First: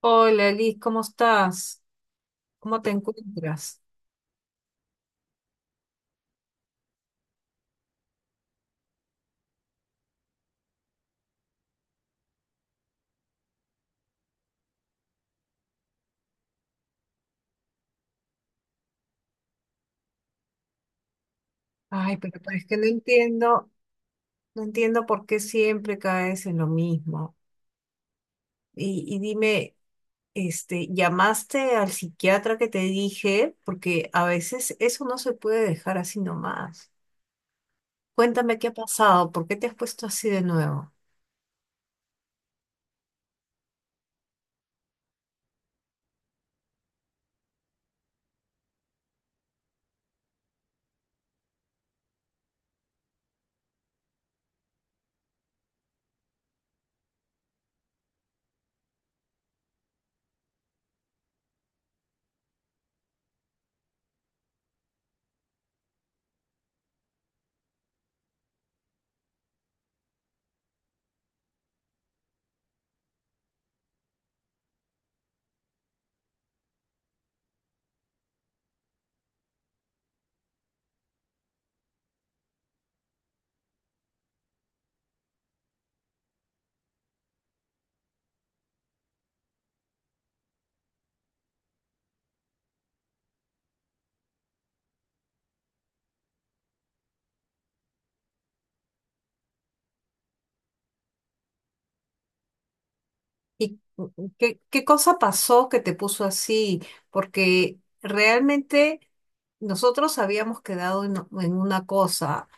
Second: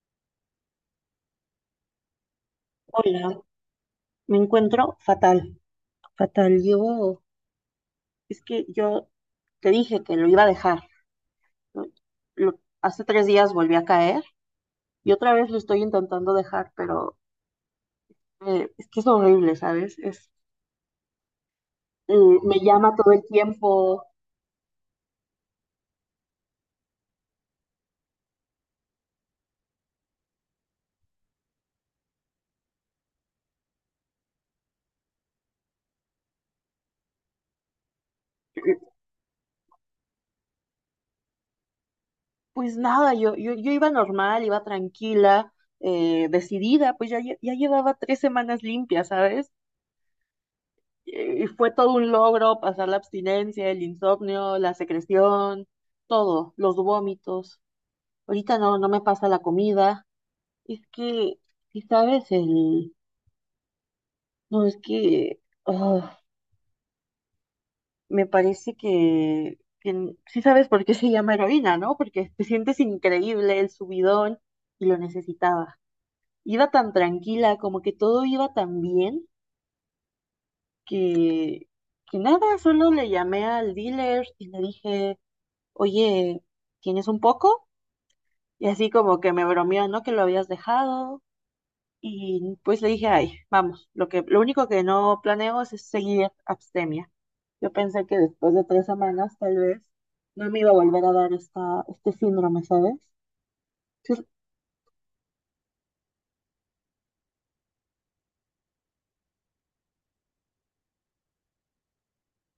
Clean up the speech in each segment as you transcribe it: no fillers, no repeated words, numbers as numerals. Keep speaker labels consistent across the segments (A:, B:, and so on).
A: Hola, Liz, ¿cómo estás? ¿Cómo te
B: Hola,
A: encuentras?
B: me encuentro fatal, fatal. Yo, es que yo te dije que lo iba a dejar, ¿no? Lo- hace 3 días volví a caer y otra vez lo estoy intentando dejar, pero es que es horrible, ¿sabes?
A: Ay,
B: Eh,
A: pero
B: me
A: es que no
B: llama todo el
A: entiendo,
B: tiempo.
A: no entiendo por qué siempre caes en lo mismo. Y dime, este, ¿llamaste al psiquiatra que te dije? Porque a veces eso no se puede dejar así nomás. Cuéntame qué ha pasado, por qué te has puesto así de nuevo.
B: Pues nada, yo iba normal, iba tranquila, decidida, pues ya, ya llevaba 3 semanas limpias, ¿sabes? Y fue todo un logro pasar la abstinencia, el insomnio, la secreción, todo, los vómitos. Ahorita no me pasa la comida. Es que, si sabes, el... No, es que... ah, me parece que... Sí sabes por qué se llama heroína, ¿no? Porque te sientes increíble, el subidón, y lo necesitaba. Iba tan tranquila, como que todo iba tan bien, que... Que nada, solo le llamé al dealer y le dije... oye, ¿tienes un poco? Y así como que me bromeó, ¿no? Que lo habías dejado. Y pues le dije, ay, vamos, lo único que no planeo es seguir abstemia. Yo pensé que después de 3 semanas, tal vez, no me iba a volver a dar esta, este síndrome, ¿sabes?
A: ¿Y
B: Sí,
A: qué, qué cosa pasó que te puso así? Porque realmente nosotros habíamos quedado en una cosa.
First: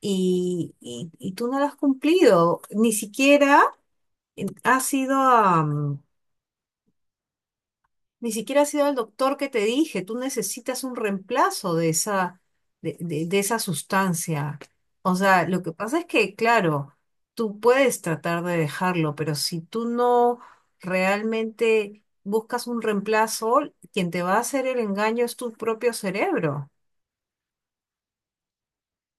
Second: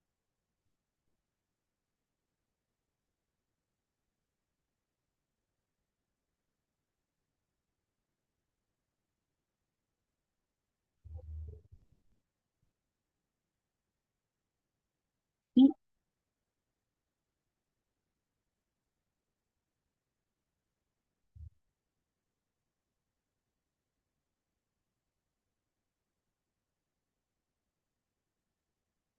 A: Y tú no lo has cumplido. Ni siquiera has sido a, ni siquiera has sido al doctor que te dije. Tú necesitas un reemplazo de esa, de esa sustancia. O sea, lo
B: sí.
A: que pasa es que, claro, tú puedes tratar de dejarlo, pero si tú no realmente buscas un reemplazo, quien te va a hacer el engaño es tu propio cerebro.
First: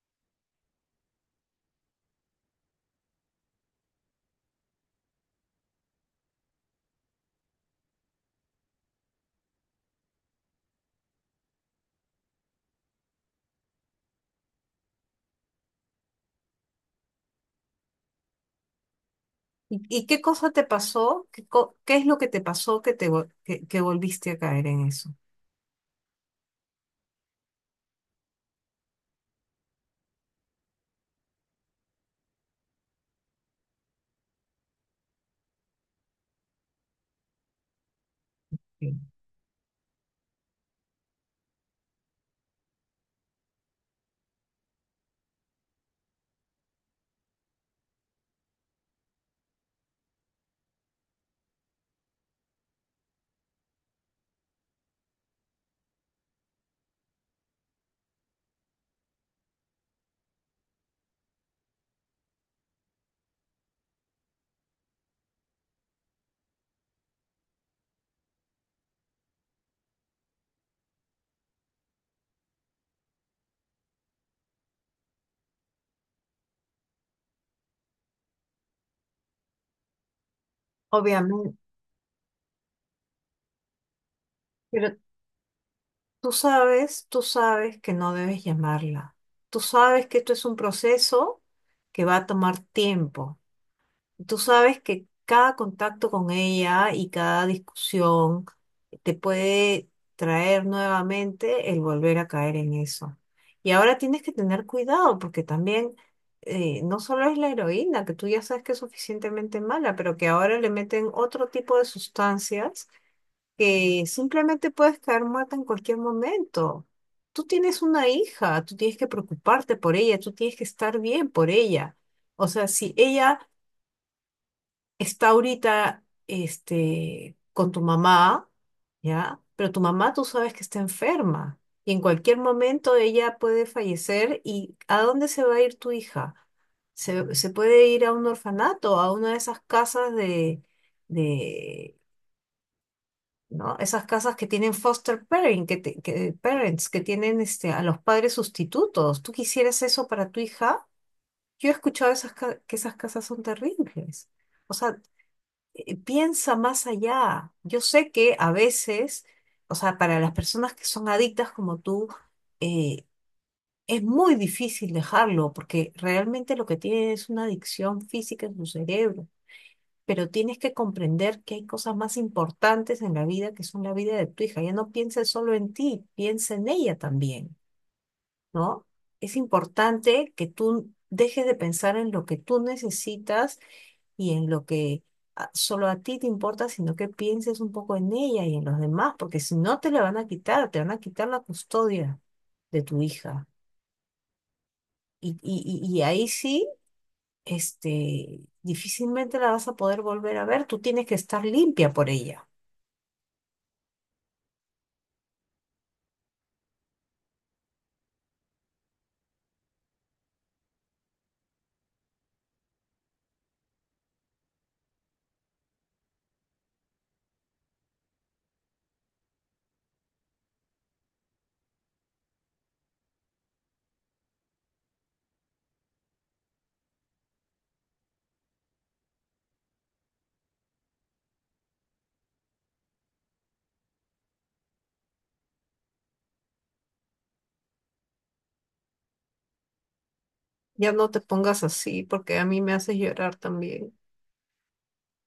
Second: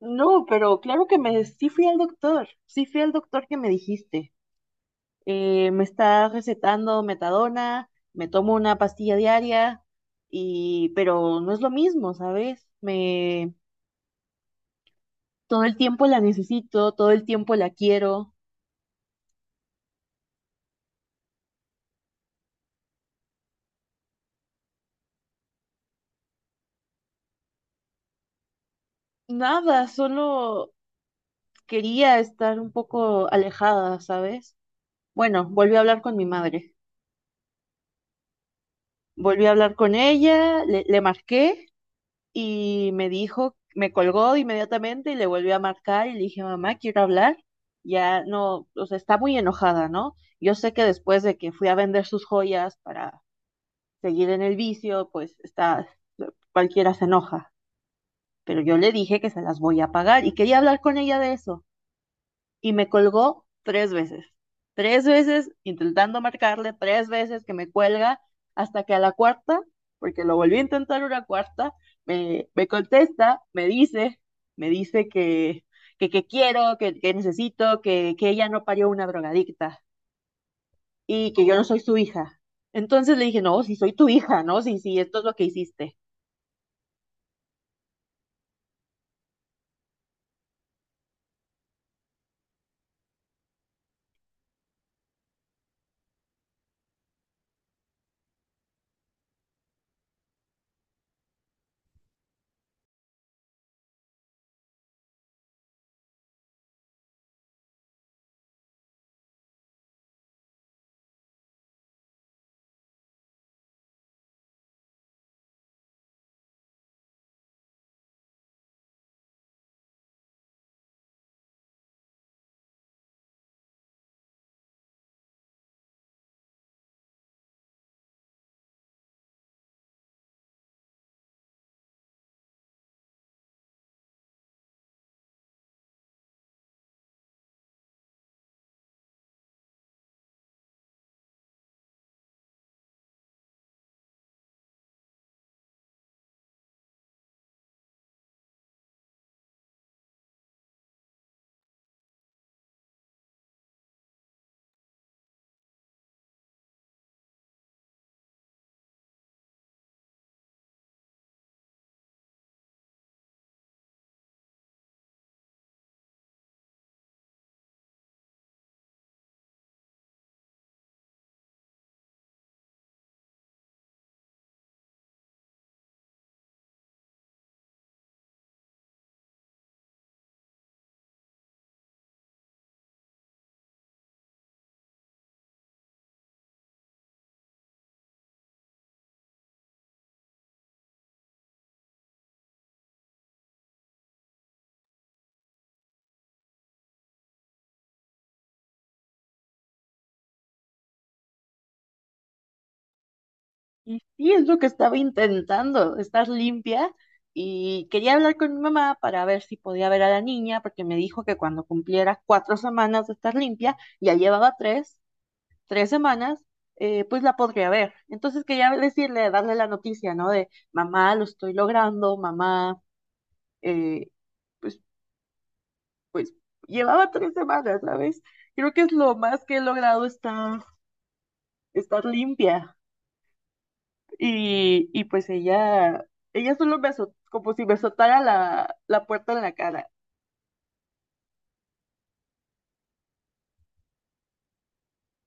B: No, pero claro que me, sí fui al doctor, sí fui al doctor que me dijiste. Me está recetando metadona, me tomo una pastilla diaria, y, pero no es lo mismo, ¿sabes? Me, todo el tiempo la necesito, todo el tiempo la quiero.
A: Y qué cosa te pasó? ¿Qué, co- qué es lo que te pasó que te vol- que volviste a caer en eso?
B: Nada, solo quería estar un poco alejada, ¿sabes? Bueno, volví a hablar con mi madre.
A: Sí.
B: Volví a hablar con ella, le marqué y me dijo, me colgó inmediatamente y le volvió a marcar y le dije, mamá, quiero hablar. Ya no, o sea, está muy enojada, ¿no? Yo sé que después de que fui a vender sus joyas para seguir en el vicio, pues está, cualquiera se enoja, pero yo le dije que se las voy a pagar y quería hablar con ella de eso y me colgó 3 veces. Tres veces intentando marcarle, 3 veces que me cuelga, hasta que a la cuarta, porque lo volví a intentar una cuarta, me contesta, me dice que quiero, que necesito, que ella no parió una drogadicta y que yo
A: Obviamente,
B: no soy su hija. Entonces le dije, no, si soy tu hija, ¿no?
A: pero
B: Si esto es lo que hiciste.
A: tú sabes que no debes llamarla. Tú sabes que esto es un proceso que va a tomar tiempo. Tú sabes que cada contacto con ella y cada discusión te puede traer nuevamente el volver a caer en eso. Y ahora tienes que tener cuidado porque también no solo es la heroína, que tú ya sabes que es suficientemente mala, pero que ahora le meten otro tipo de sustancias que simplemente puedes caer muerta en cualquier momento. Tú tienes una hija, tú tienes que preocuparte por ella, tú tienes que estar bien por ella. O sea, si ella está ahorita este, con tu mamá, ¿ya? Pero tu mamá tú sabes que está enferma y en cualquier momento ella puede fallecer y ¿a dónde se va a ir tu hija? Se puede ir a un orfanato, a una de esas casas de, ¿no? Esas casas que tienen foster parent, que te- que- parents, que tienen este, a los padres sustitutos. ¿Tú quisieras eso para tu hija? Yo he escuchado esas, ca- que esas casas son terribles. O sea, piensa más allá. Yo sé que a veces, o sea, para las personas que son adictas como tú, eh, es muy difícil dejarlo, porque realmente lo que tiene es una adicción física en tu cerebro. Pero tienes que comprender que hay cosas más importantes en la vida que son la vida de tu hija. Ya no pienses solo en ti, piensa en ella también, ¿no? Es importante que tú dejes de pensar en lo que tú necesitas y en lo que a- solo a ti te importa, sino que pienses un poco en ella y en los demás, porque si no te la van a quitar, te van a quitar la custodia de tu hija. Y, y, y ahí sí, este, difícilmente la vas a poder volver a ver, tú tienes que estar limpia por ella.
B: Y sí, es lo que estaba intentando, estar limpia. Y quería hablar con mi mamá para ver si podía ver a la niña, porque me dijo que cuando cumpliera 4 semanas de estar limpia, ya llevaba tres semanas, pues la podría ver. Entonces quería decirle, darle la noticia, ¿no? De mamá, lo estoy logrando, mamá, eh, pues, pues llevaba 3 semanas, ¿sabes? Creo que es lo más que he logrado estar limpia. Y pues ella solo me azotó, como si me azotara la puerta en la cara.
A: Ya no te pongas así, porque a mí me haces llorar también.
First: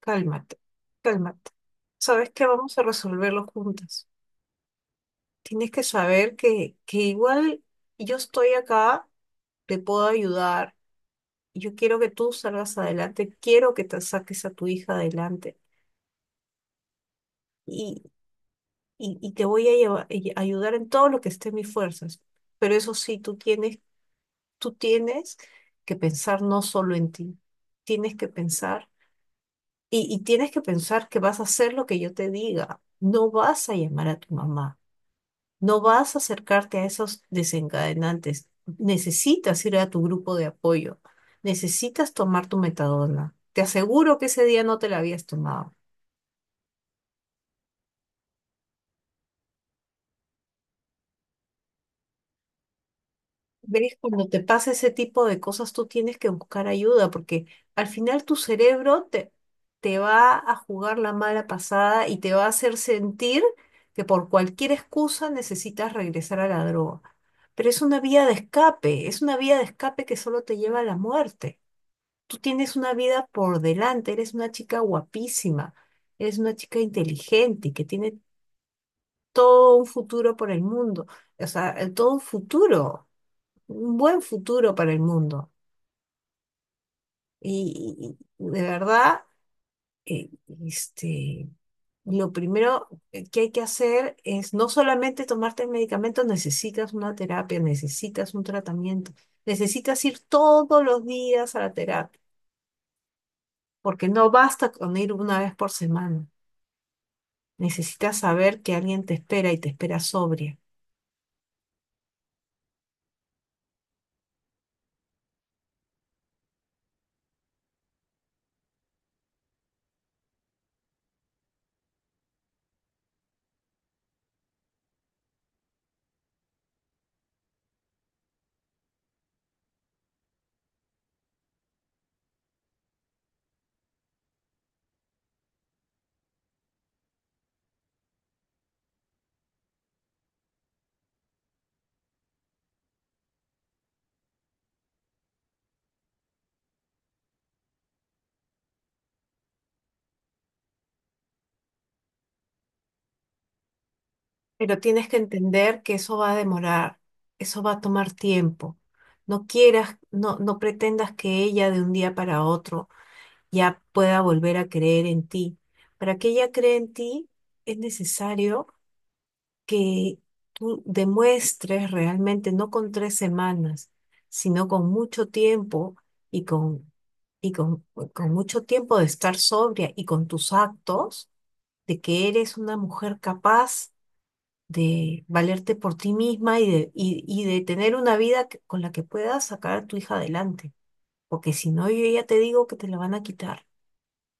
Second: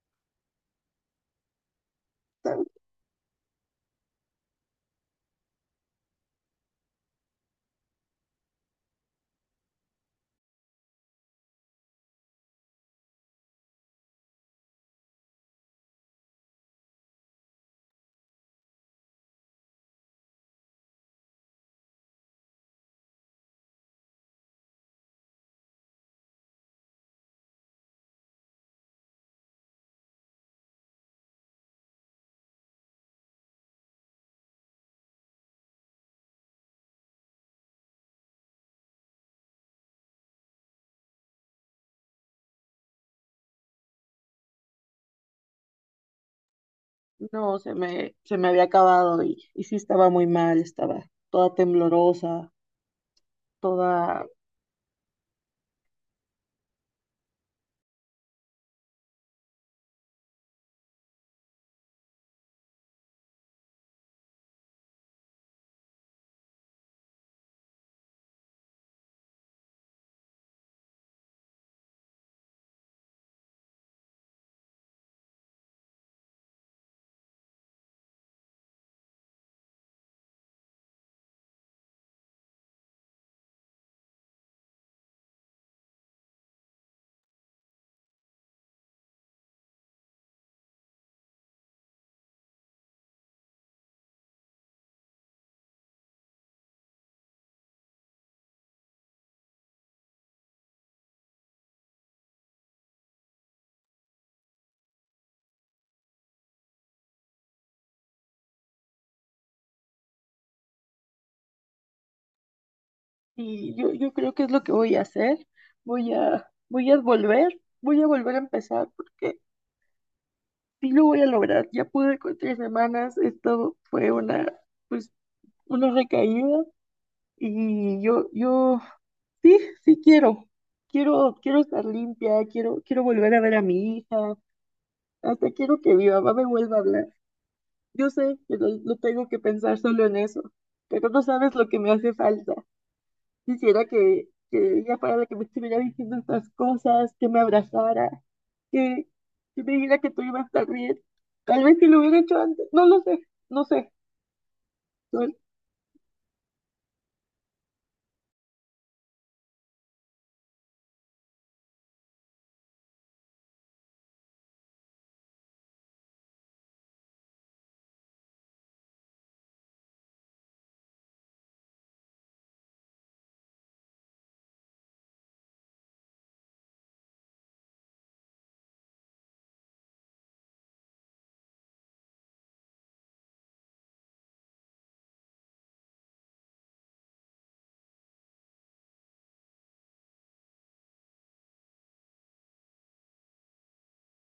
A: Cálmate, cálmate. ¿Sabes qué? Vamos a resolverlo juntas. Tienes que saber que igual yo estoy acá, te puedo ayudar yo quiero que tú salgas adelante, quiero que te saques a tu hija adelante y, y te voy a lleva- y- ayudar en todo lo que esté en mis fuerzas. Pero eso sí, tú tienes que pensar no solo en ti, tienes que pensar y tienes que pensar que vas a hacer lo que yo te diga. No vas a llamar a tu mamá, no vas a acercarte a esos desencadenantes. Necesitas ir a tu grupo de apoyo, necesitas tomar tu metadona. Te aseguro que ese día no te la habías tomado.
B: No, se me había acabado y sí estaba muy mal, estaba toda temblorosa,
A: ¿Ves? Cuando
B: toda...
A: te pasa ese tipo de cosas, tú tienes que buscar ayuda porque al final tu cerebro te va a jugar la mala pasada y te va a hacer sentir que por cualquier excusa necesitas regresar a la droga. Pero es una vía de escape, es una vía de escape que solo te lleva a la muerte. Tú tienes una vida por delante, eres una chica guapísima, eres una chica inteligente y que tiene todo un futuro por el mundo, o sea, todo un futuro un buen futuro para el mundo. Y de verdad, eh, este, lo primero que hay que hacer es no solamente tomarte el medicamento, necesitas una terapia, necesitas un tratamiento, necesitas ir todos los días a la terapia, porque no basta con ir una vez por semana. Necesitas saber que alguien te espera y te espera sobria.
B: Y yo creo que es lo que voy a hacer. Voy a volver a empezar porque sí lo voy a lograr. Ya pude con 3 semanas, esto fue pues, una recaída y yo sí, sí quiero. Quiero estar limpia, quiero volver a ver a mi hija, hasta quiero que mi mamá me vuelva a hablar. Yo sé que lo tengo que pensar solo en eso, pero no sabes lo que me hace falta. Quisiera que ella fuera la que me estuviera diciendo estas cosas, que me abrazara, que, que me dijera que tú ibas a estar bien. Tal vez si lo hubiera hecho antes, no lo sé, no sé.
A: Pero tienes que entender que eso va a demorar, eso va a tomar tiempo. No quieras, no, no pretendas que ella de un día para otro ya pueda volver a creer en ti. Para que ella cree en ti, es necesario que tú demuestres realmente, no con tres semanas, sino con mucho tiempo y con, y con, con mucho tiempo de estar sobria y con tus actos, de que eres una mujer capaz de valerte por ti misma y de tener una vida que- con la que puedas sacar a tu hija adelante. Porque si no, yo ya te digo que te la van a quitar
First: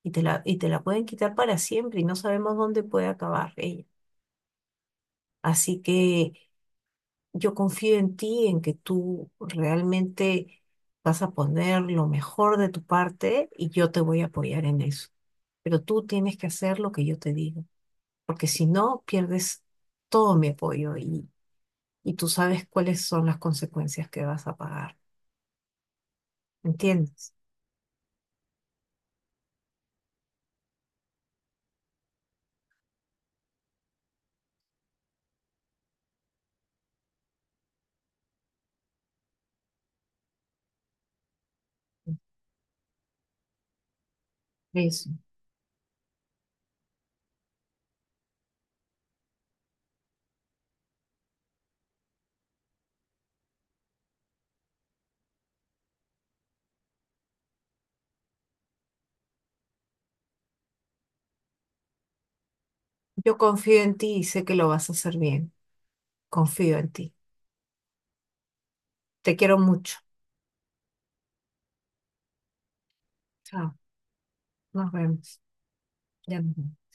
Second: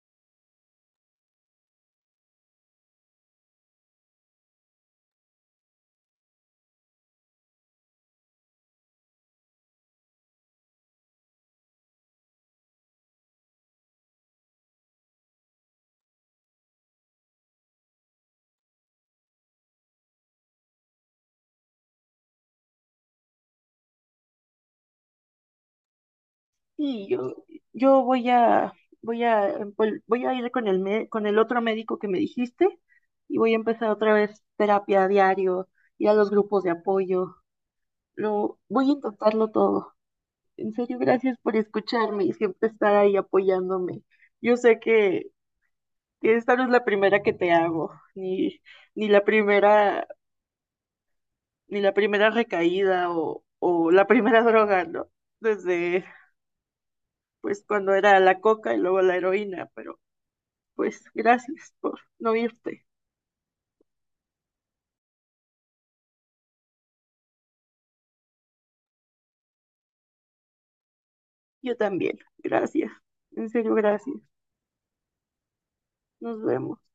A: y te la pueden quitar para siempre y no sabemos dónde puede acabar ella. Así que yo confío en ti, en que tú realmente vas a poner lo mejor de tu parte y yo te voy a apoyar en eso. Pero tú tienes que hacer lo que yo te digo, porque si no, pierdes todo mi apoyo y tú sabes cuáles son las consecuencias que vas a pagar.
B: Sí,
A: ¿Entiendes?
B: yo voy a ir con con el otro médico que me dijiste y voy a empezar otra vez terapia a diario, ir a los grupos de apoyo. Voy a intentarlo todo. En serio, gracias por escucharme y siempre estar ahí apoyándome. Yo sé
A: Eso.
B: que esta no es la primera que te hago, ni la primera, ni la primera recaída o la primera droga, ¿no? Desde, pues, cuando era la coca y luego la heroína, pero pues gracias por no irte.
A: Yo confío en ti y sé que lo vas a hacer bien. Confío en ti. Te quiero mucho.
B: Yo también. Gracias. En serio,
A: Chao.
B: gracias.
A: Nos vemos. Ya
B: Nos
A: nos
B: vemos.
A: vemos.